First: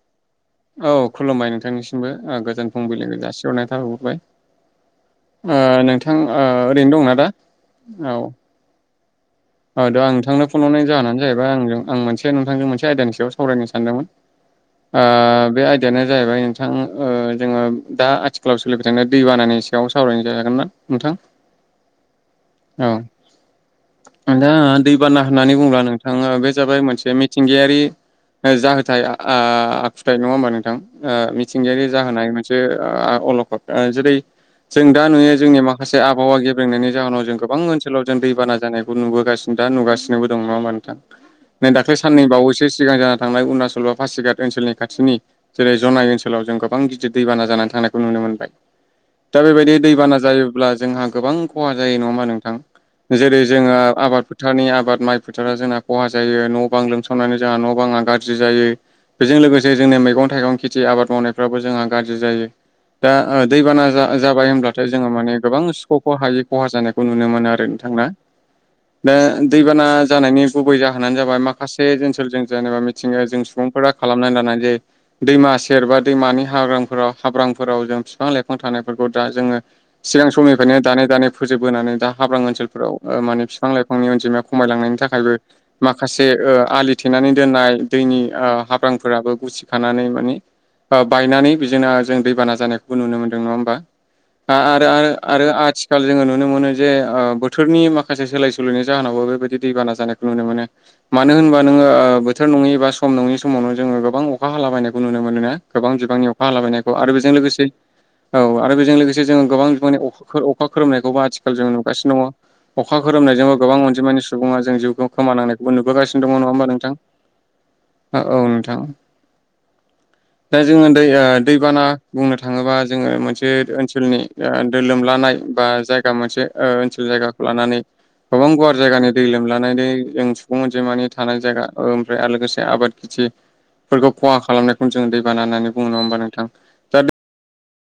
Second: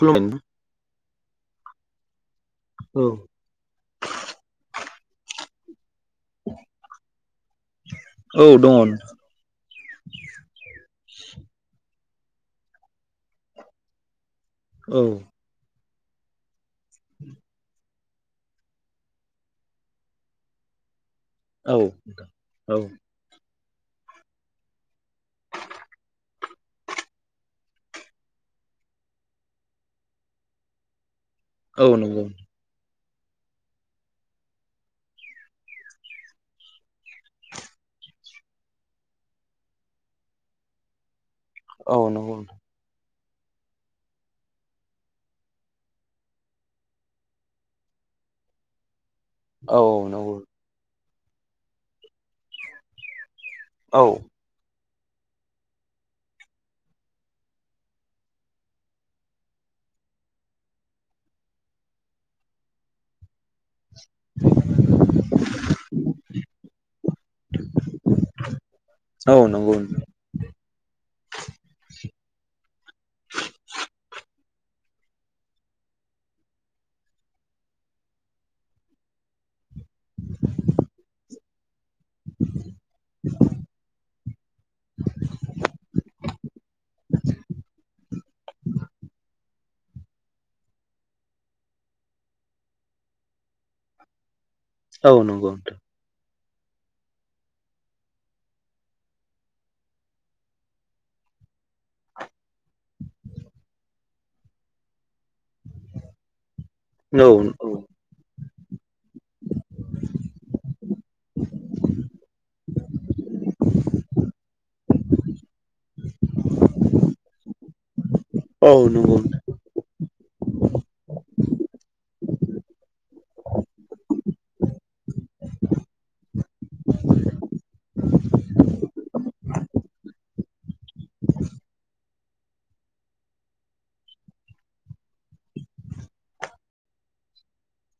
खुलुम औ खुलुमबाय नोंथांनिसिमबो। ओ गोजान औ फुंबिलिनि गासि [unintelligible] नाय थाहोहरबाय ओ नोंथां ओ ओरैनो दं ना दा? औ। औ दन। ओ दा आं नोंथांनो फन हरनायनि जाहोनानो जाहैबाय आंजों आं मोनसे नोंथांजों मोनसे आयदानि सायाव सावरायनो सानदोंमोन। औ ओ बे आयदायानो जाहैबाय नोंथां ओ जोङो दा आथिखालाव सोलिबाय थानाय दैबानानि सायाव सावरायनाय जागागोन ना नोंथां? औ नोंथां औ। आं दा दैबाना होननानै बुङोब्ला नोंथां ओ बे जाबाय मोनसे मिथिंगायारि ओ जाहोथाय आ आखुथाय नङा होमबा नोंथां? ओ मिथिंगायारि औ नंगौ जाहोनाय मो जे आ अलखद ओ जेरै जों दा नुयो जोंनि माखासे आबहावा गेब्रेंनायनि जाहोनाव जों गोबां ओनसोलाव जों दैबाना जानाय खौ नुबोगासिनो दा नुगासिनोबो दं नङा होमा नोंथां? नै औ दाख्लै साननै नंगौ बावैसो सिगां जाना थांनाय अरुणाचल बा पासिघाट ओनसोलनि खाथिनि जेरै जनाय ओनसोलाव जों गोबां गिदिर दैबाना जानानै थांनायखौ नुनो मोनबाय। दा बेबायदि औ दैबाना नंगौ जायोब्ला जोंहा गोबां खहा जायो। नङोमा नोंथां? जेरै जोङो औ आबादफो थारनि आबाद माइ फोथारा जोंहा खहा जायो न' बां लोमसावनानै जोंहा न' बाङा गारज्रि जायो। बेजों लोगोसे जोंनि मैगं थाइगं खेथि आबाद मावनायफ्राबो जोंहा गारज्रि जायो। दा ओ दैबाना जा जाबाय होमब्लाथाय जोङो माने गोबां सुखख'खौ हायि खहा जानायखौ नुनो मोनो आरो नोंथां। ना? बे औ नंगौ दैबाना जानायनि गुबै जाहोनानो जाबाय माखासे ओनसोलजों जेनेबा मिथिङो जों सुबुंफोरा खालामनानै लानाय जे दैमा सेर बा दैमानि हाग्रांफोराव हाब्रांफोराव जों बिफां लाइफां थानायफोरखौ दा जोङो सिगां समनिफ्रायनो दानै दानै फोजोब बोनानै दा हाब्रां ओनसोलफोराव ओ माने फिफां लाइफांनि अनजिमाया खमायलांनायनि थाखायबो माखासे ओ आलि थेनानै दोननाय दैनि ओ हाब्रांफोराबो गिसि खानानै माने ओ बायनानै बेजोंना जों दैबाना जानायखौबो नुनो मोनदों नङा ओमबा? आ आरो आरो औ आरो नंगौ आथिखाल जोङो नुनो मोनो जे ओ बोथोरनि माखासे खासे सोलाय सोलनि जाहोनावबो बेबायदि दैबाना जानायखौ नुनो मोनो। मानो होनबा नोङो ओ बोथोर नङै एबा सम नङि समावनो जोङो गोबां अखा हाला बायनायखौ नुनो मोनो ना गोबां बिबांनि अखा हाला बायनायखौ आरो बेजों लोगोसे नोंथां औ आरो बेजों लोगोसे जोङो गोबां बिबांनि अखा खोर अखा खोरोमनायखौबो आथिखाल जों नुगासिनो दङ। अखा खोरोमनायजोंबो गोबां अनजिमानि सुबुङा जों जिउखौ खोमानांनायखौबो नुबोगासिनो दङ नङा ओमबा नोंथां? ओ औ नोंथां। दा जोङो दै दैबाना बुंनो थाङोबा जोङो मोनसे ओनसोलनि ओ लोमलानाय बा जायगा मोनसे ओ ओनसोल जायगाखौ लानानै गोबां गुवार जायगानि दै लोमलानायनै जों सुबुं अनजिमानि थानाय जायगा ओमफ्राय आरो लोगोसे आबाद बिदि फोरखौ खहा खालामनायखौनो जों दैबाना होननानै बुङो नङा ओमबा नोंथां दा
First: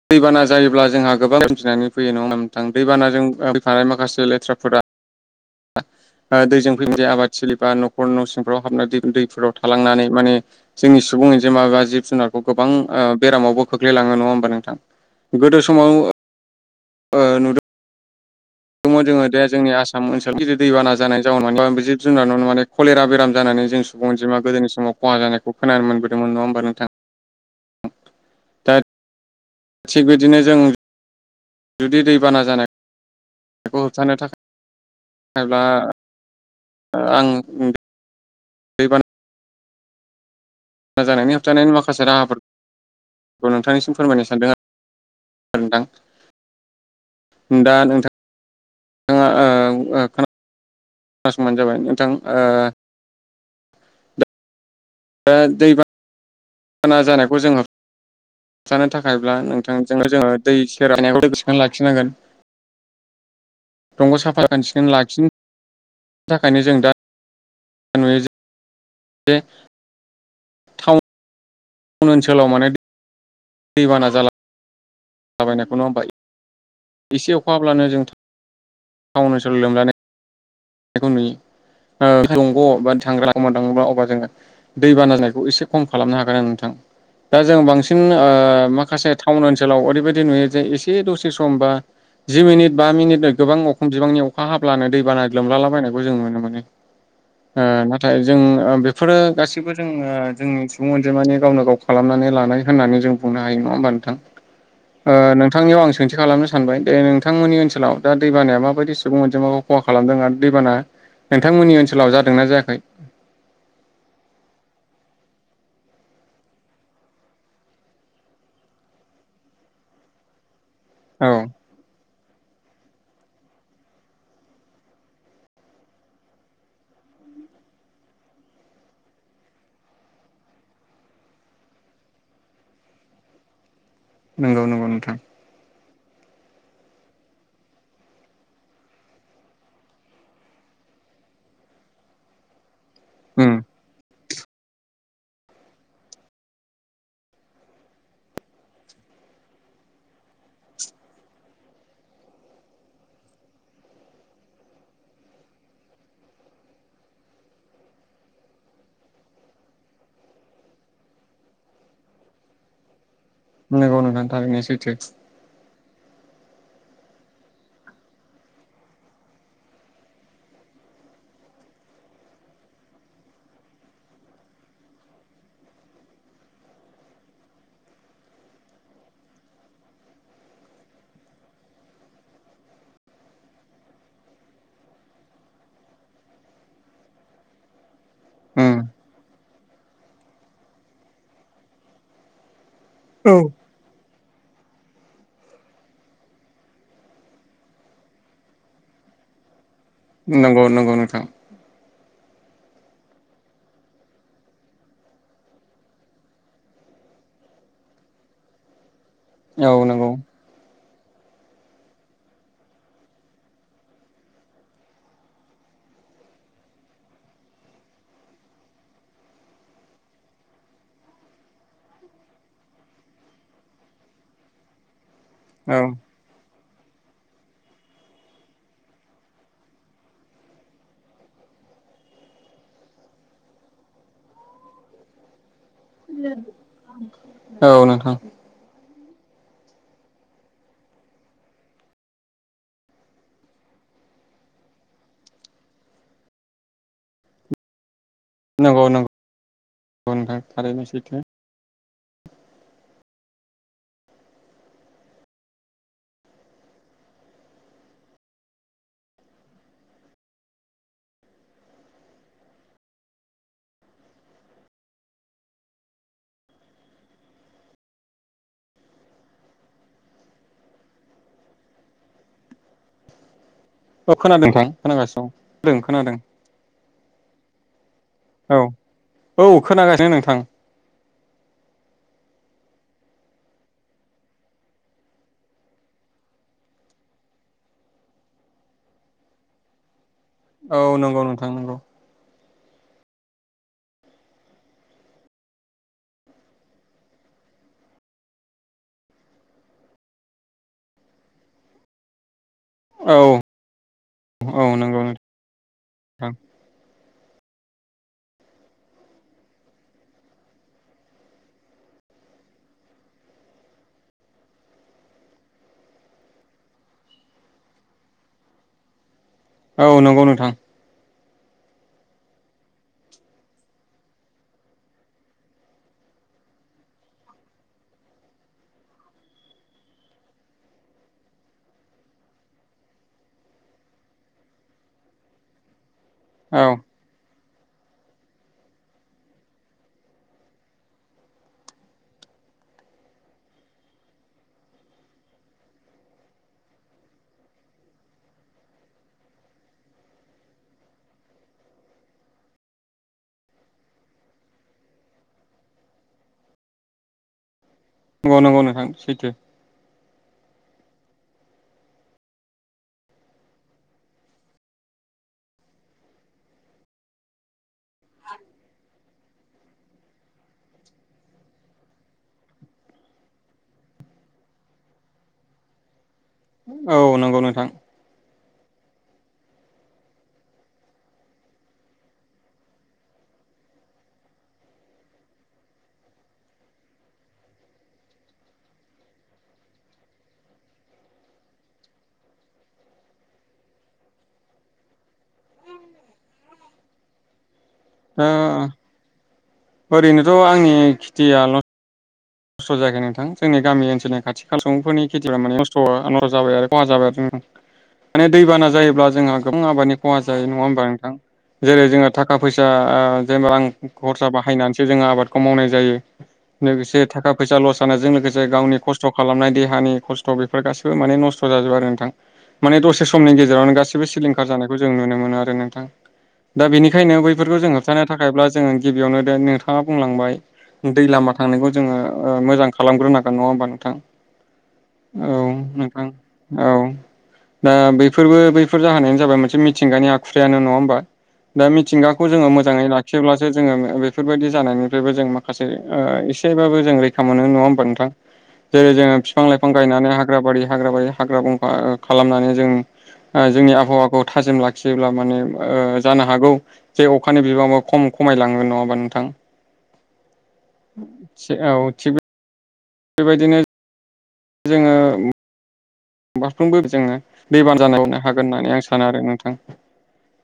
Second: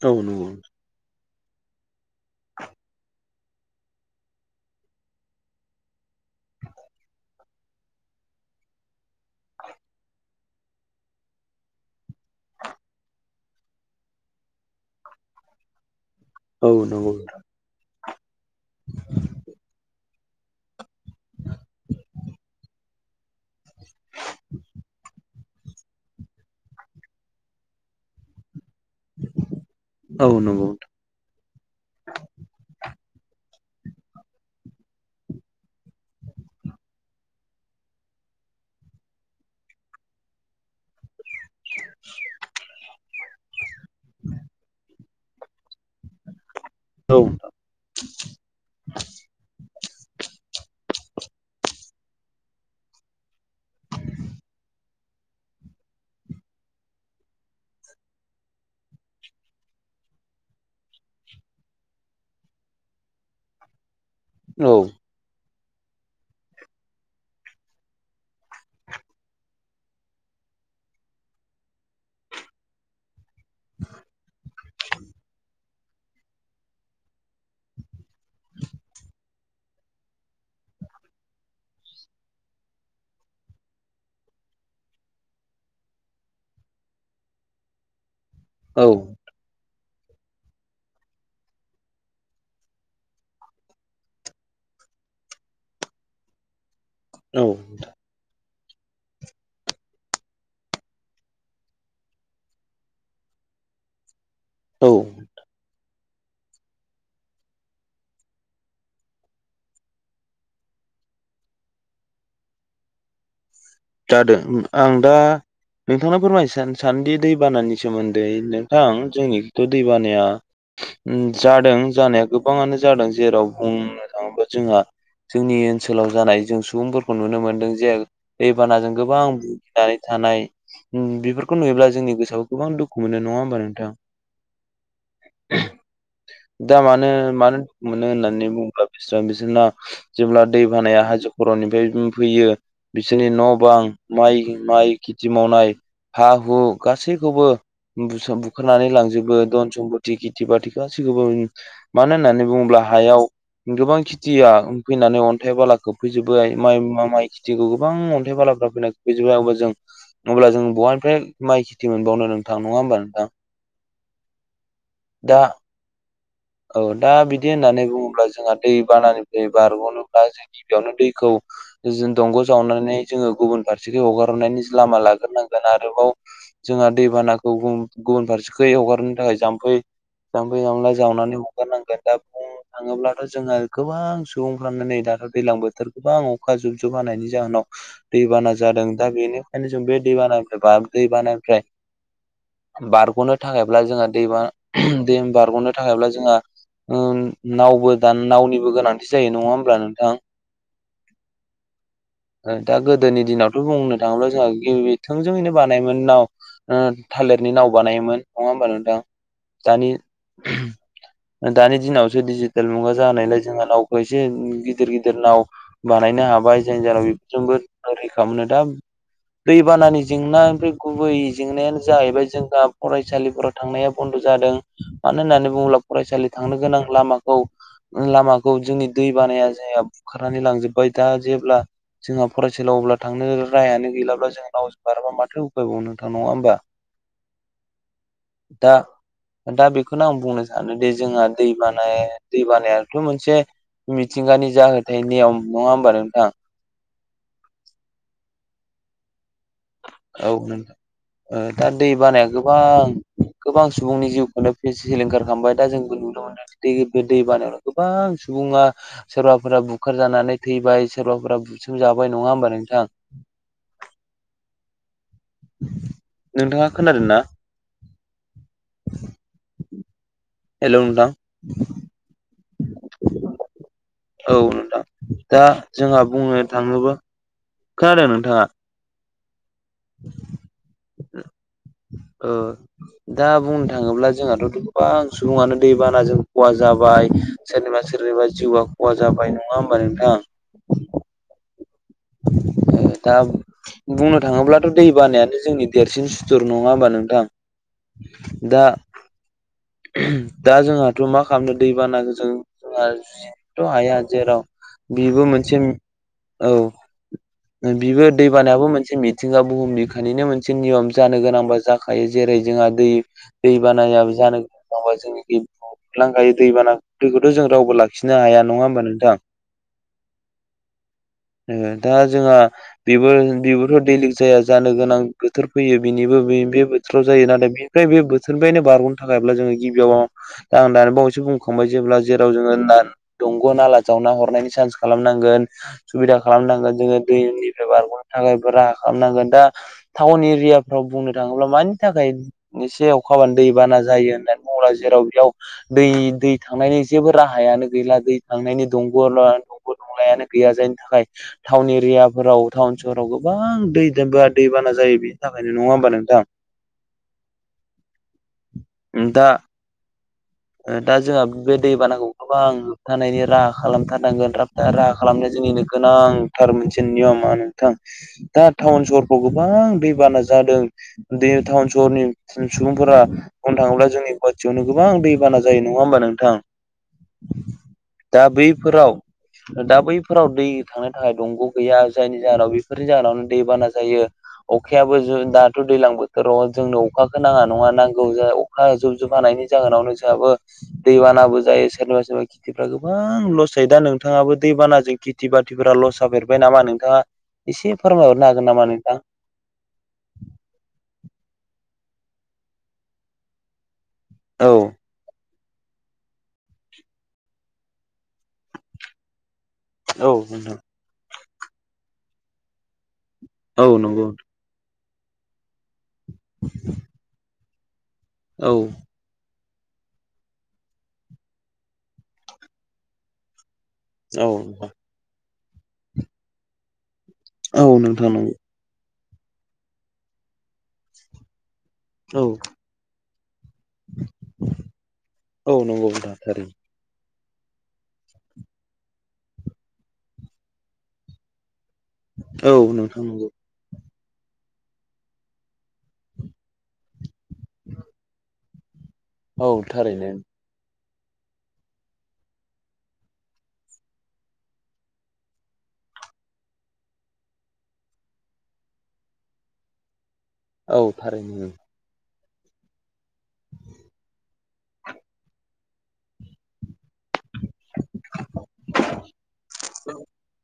औ दैबाना नंगौ जायोब्ला जोंहा गोबां [unintelligible] सोमजिनानै फैयो नङा ओमबा नोंथां दैबानाजों फैफानाय माखासे लेथ्राफोरा ओ दैजों फैफानाय जे आबाद थिलिबा नखर न' सिंफ्राव हाबनानै दै दैफोराव थालांनानै माने जोंनि सुबुं अनजिमा बा जिब जुनारखौ गोबां ओ बेरामावबो खोख्लैलाङो नङा ओमबा नोंथां? गोदो समाव औ नंगौ नोंथां। दङ जोङो दे जोंनि आसाम ओनसोलाव गिदिर दैबाना जानाय जाउनाव माने जिब जुनार न' न'नो माने कलेरा बेराम जानानै जों [unintelligible] सुबुं अनजिमाखो गोदोनि समाव खहा जानायखौ‌ खोनानो मोनबोदों नङा ओमबा नोंथां? दा थिग बिदिनो औ जों जुदि दैबाना जानायखौ होबथानो थाखाय एबा आं दैबाना जानायनि होबथानायनि माखासे राहाफोरखौ नोंथांनिसिम फोरमायनो सानदों आरो। [unintelligible] [unintelligible] नोंथां औ दा नोंथां नोंथाङा ओ खोना खोनासंबानो जाबाय नोंथां ओ दा दैबाना जानायखौ जों [unintelligible] होबथानो थाखायब्ला नोंथांजोंनो जोङो दै सेर बायनायखौ थिखोनानै लाखिनांगोन [unintelligible] दंग' साखोन सिखोन लाखिन [unintelligible] थाखायनो जों दा नुयो जे दे तावन ओनसोलाव माने दैबाना जाला बायनायखौ नङा ओमबा एसे अखाब्लानो जों टाउन ओनसोलाव लोमजानाय खौ नुयो ओ दग' बा थांग्रा दाङोबा अब्ला जोङो [unintelligible] दैबाना जानायखौ एसे खम खालामनो हागोन नोंथां दा जों बांसिन ओ औ माखासे टाउन ओनसोलाव ओरैबायदि नुयो जे एसे दसे समबा जि मिनिट बा मिनिट गोबां अखम बिबांनि अखा हाब्लानो दैबाना लोमलालाबायनायखौ जों नुनो मोनो ओ औ नोंथां [unintelligible] नाथाय जों बेफोरो गासैबो जों जोंनि सुबुं अनजिमानि गावनो गाव खालामनानै लानाय होननानै जों बुंनो हायो नङा ओमबा नोंथां? औ ओ नोंथांनियाव आं सोंथि खालामनो सानबाय दे नोंथांमोननि ओनसोलाव दा दैबानाया माबायदि सुबुं मोनजिमाखौ खहा खालामदों आरो दैबाना नोंथांमोननि ओनसोलाव जादोंना जायाखै? जादों आं दा नोंथांनो फोरमाय सानोदि दैबानानि सोमोन्दै नोंथां। जोंनिथ' दै बानाया औ जादों जानाया गोबाङानो जादों जेराव बुंनो थाङोबा जोंहा जोंनि ओनसोलाव जानाय जों सुबुंफोरखौ नुनो मोनदों जे दैबानाजों गोबां भुगिनानै थानाय बेफोरखौ नुयोब्ला जोंनि गोसोआव गोबां दुखु मोनो नङा होमबा नोंथां। नंगौ नंगौ नोंथां। दा मानो मानो मोनो होननानै बुङोब्ला बिस बिसोरना जेब्ला दै बानाया हाजो खर'निफ्राय फैयो। बिसोरनि न' उम बां माइ माइ खेथि मावनाय हा हु गासैखौबो बोखारनानै लांजोबो धन सम्पति खेथि बाथि गासैखौबो मानो होननानै बुङोब्ला हायाव गोबां खेथिया फैनानै अन्थाइ बालाखौ फैजोबबाय माइ माइ खेथिखौ गोबां अन्थाइ बालाफ्रा फैना बिदि जों अब्ला जों बहानिफ्राय माइ खेथि मोनबावनो नोंथां नङा होमबा नोंथां। नंगौ नोंथां थारैनो सैथो। दा औ दा बिदि होननानै बुङोब्ला जोंहा दै बानानिफ्राय बारग'नोब्ला जों गिबियावनो दैखौ जों दंग जावनानै जोङो गुबुन फारसेखौ हगार हरनायनि लामा लाग्रोनांगोन आरोबाव जोंहा दैबानाखौ गुबुन फारसे हगारनो थाखाय जाम्फै जामफै जामला जावनानै हगारनांगोन दा बुं थाङोब्लाथ' जों गोबां सुबुंफ्रानो नै दाथ' दैज्लां बोथोर गोबां अखा जुब जुब हानायनि जाहोनाव दैबाना उम जादों दा बेनिखायनो जों बे दैबानिफ्राय बा दैबानानिफ्राय बारग'नो औ थाखायब्ला जोंहा दैमा दै बारग'नो थाखायब्ला जोंहा नावबो दान नावनिबो गोनांथि जायो नङा होमब्ला नोंथां। नंगौ नांगौ नोंथां। दा गोदोनि दिनावथ' बुंनो थाङोब्ला जोंहा गिबि थोंजोङैनो बानायमोननाव। थालिरनि नाव बानायोमोन नङा होमबा नोंथां। औ दानि [inaudible] दानि दिनावसो डिजिटेल मुगा जानायलाय जोंहा नावखौ एसे गिदिर गिदिर नाव बानायनो हाबाय जायनि जाहाव बेफोरजोंबो रैखा मोनो दा दैबानानि जेंना ओमफ्राय गुबै जेंनायानो जाहैबाय जोंहा फरायसालिफोराव थांनाया बन्द' जादों मानो होननानै औ बुङोब्ला फरायसालि थांनो गोनां लामाखौ लामाखौ जोंनि दै बानाया ज बुखारनानै लांजोबबाय दा जेब्ला जोंहा फरायसालियाव अब्ला थांनो रायानो गैलाब्ला जों नावजों बाराबा माथो उफायबाव नोंथां नङा होनबा। औ नोंथां। दा दा बेखौनो आं बुंनो सानोदि जोंहा दै बानाय दै बानायाथ' मोनसे मिथिंगानि जाहोथाय नियम नङा होमबा नोंथां। नंगौ नंगौ। औ नोंथां थारैनो सैथो नोंथां दा दै बानाया गोबां गोबां सुबुंनि जिउखौनो सिलिंखार खालामबाय दा जोंबो नुनो मोनदों दै बे दै बानायावनो गोबां सुबुङा सोरबाफोरा बुखार जानानै थैबाय सोरबाफोरा बुसोमजाबाय नङा होमबा नोंथां। नोंथाङा खोनादों ना? हेल नोंथां। खोनादों औ नोंथां खोनागासिनो दा दं जोंहा खोनादों बुंनो थाङोबा। खोनादों नोंथाङा? औ खोनादों औ खोनागासिनो नोंथां। औ दा बुंनो थाङोब्ला जोंहाथ'' गोबां सुबुङानो दैबानाजों खहा जाबाय सोरनिबा सोरनिबा जिउआ खहा जाबाय नङा होमबा नोंथां औ नंगौ नोंथां नंगौ ए दा बुंनो थाङोब्लाथ' दै बानायानो जोंनि देरसिन सुथुर नङा होमबा नोंथां दा दा जोंहाथ' मा खालामनो दैबानाखौ जों जोंहा औ जुजिनोथ' हाया जेराव औ नंगौ बेबो मोनसे नोंथां बिबो दैबानायाबो मोनसे मिथिंगा बुहुम बिखानिनो मोनसे नियम जानो गोनांबा जा खायो जेरै जोंहा दै दै बानायाबो जानो गोनां जोंनि लांखायो दैबाना दैखौथ' जों रावबो लाखिनो हाया नङा होमबा नोंथां औ नंगौ नोंथां जोङो दा जोंहा बिबो बिबोथ' दैलिग जाया जानो गोनां बोथोर फैयो बिनिबो बे बोथोराव जायो नाथाय बे ओमफ्राय बे बोथोरनिफ्रायनो बारग'नो थाखायब्ला जोङो गिबियाव दा आं दानि बावैसो बुंखांबाय जेब्ला जेराव जोङो होन दंग' नाला जावना हरनायनि चान्स खालामनांगोन सुबिदा औ खालामनांगोन जोङो दैनिफ्राय बारग'नो थाखायबो राहा खालामनांगोन दा टाउन एरियाफ्राव बुंनो थाङोब्ला मानि थाखाय एसे अखाबानो दै बाना जों जायो होननानै बुङोब्ला जेराव बेयाव दै दै थांनायनि जेबो राहायानो गैला दै थांनायनि दंग' दंगल नंलायानो गैया जायनि थाखाय टाउन एरियाफोराव टाउन सहराव गोबां दैजोंबो दैबाना जायो बेनि थाखायनो नङा होमबा नोंथां औ औ नंगौ नोंथां दा सैथो दा जोंहा बे दैबानाखौ गोबां होबथानायनि राहा खालामथारनांगोन राहा राहा खालामनाया जोंनिनो गोनांथार मोनसे नियम आरो नोंथां दा टाउन सहरफ्राव गोबां दैबाना जादों दै टाउन सहरनि सुबुंफोरा बुंनो थाङोब्ला जोंनि गुवाहाटियावनो गोबां दै दैबाना जायो नङा होमबा नोंथां औ नंगौ नोंथां दा बैफोराव दा बैफोराव दै थांनो थाखाय दंग' गैया जायनि जाहोनाव बेफोरनि जाहोनावनो दैबाना जायो अखायाबो ज दाथ' दैज्लां बोथोराव जोंनो अखाखौ नाङा नङा नांगौ ज जुब जुब हानायनि जाहोनावनो जोंहाबो दैबानाबो जायो सोरनिबा सोरबा खेथिफ्रा गोबां लस जायो दा नोंथाङाबो दैबानाजों खेथि खेथि बाथिफोरा लस जाफेरबाय नामा नोंथाङा एसे दा फोरमायहरनो हागोन नामा नोंथाङा ओरैनोथ' आंनि खेथियाल' नस्थ' जायाखै नोंथां जोंनि गामि ओनसोलनि खाथि औ खाला सुबुंफोरनि जा माने नस्थ' जाबाय आरो खहा जाबाय आरो माने दैबाना जायोब्ला जोंहा गोबां आबादनि औ खहा जायो नोंथां नङा होमबा नोंथां जेरै जोङो थाखा फैसा जाय रां औ नंगौ खरसा बाहायनानैसो जोङो आबादखौ मावनाय जायो लोगोसे थाखा फैसा लस जानाय जों लोगोसे औ गावनि खस्थ नस्थ' खालामनाय देहानि खस्थ' बेफोर गाैबो माने नस्थ' जाजोबो आरो नोंथां माने दसे समनि गेजेरावनो गासिबो औ सिलिंखार नोंथां जानायखौ जों नुनो मोनो आरो नोंथां दा बेनिखायनो बैफोरखौ औ जों होबथानो नोंथां नंगौ थाखायब्ला जोङो गिबियावनो दे नोंथाङा बुंलांबाय दै लामा थांनायखौ जोङो औ मोजां खालामग्रो नांगोन नङा होमबा नोंथां औ नंगौ नोंथां थारैनो ओ बैफोरबो बैफोर जाहोनानो जाबाय मोनसे मिथिंगानि आखुुथायानो नङा होमबा दा मिथिंगाखौ जोङो औ मोजाङै नोंथां नंगौ लाखिब्लासो जोङो बेफोरबायदि जानायनिफ्रायबो जों माखासे बाबो जों रैखा मोनो नङा होमबा नोंथां। जेरै जोङो बिफां औ लाइफां थारैनो गायनानै हाग्रा बारि हाग्रा बारि हाग्रा बंखा खालामनानै जों जोंनि आबहावाखौ थाजिम लाखियोब्ला माने ओ जानो हागौ जे अखानि बिबाङा खम खमायलाङो नङा होमबा नोंथां। औ थारैनो औ थिग बेबायदिनो जोङो फारफ्रोमबो जोङनो दैबान जानायावनो हागोन होननानै आं सानो आरो नोंथां।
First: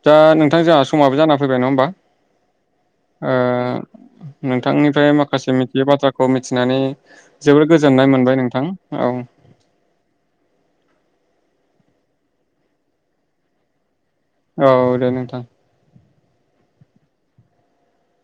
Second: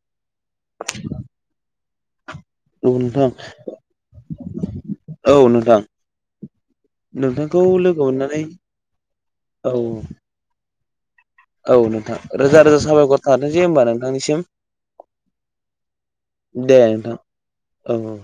दा नोंथां जोंहा समाबो जाना फैबाय नङा होनबा। अ नोंथां। नोंथांनिफ्राय औ माखासे नोंथां मिथियै बाथ्राखौ मिथिनानै नोंथांखौ जोबोद लोगो गोजोननाय मोननानै मोनबाय नोंथां। औ। औ। औ नोंथां रोजा रोजा साबायखर थाथसै होमबा नोंथांनिसिम। औ दे नोंथां। दे नोंथां औ औ।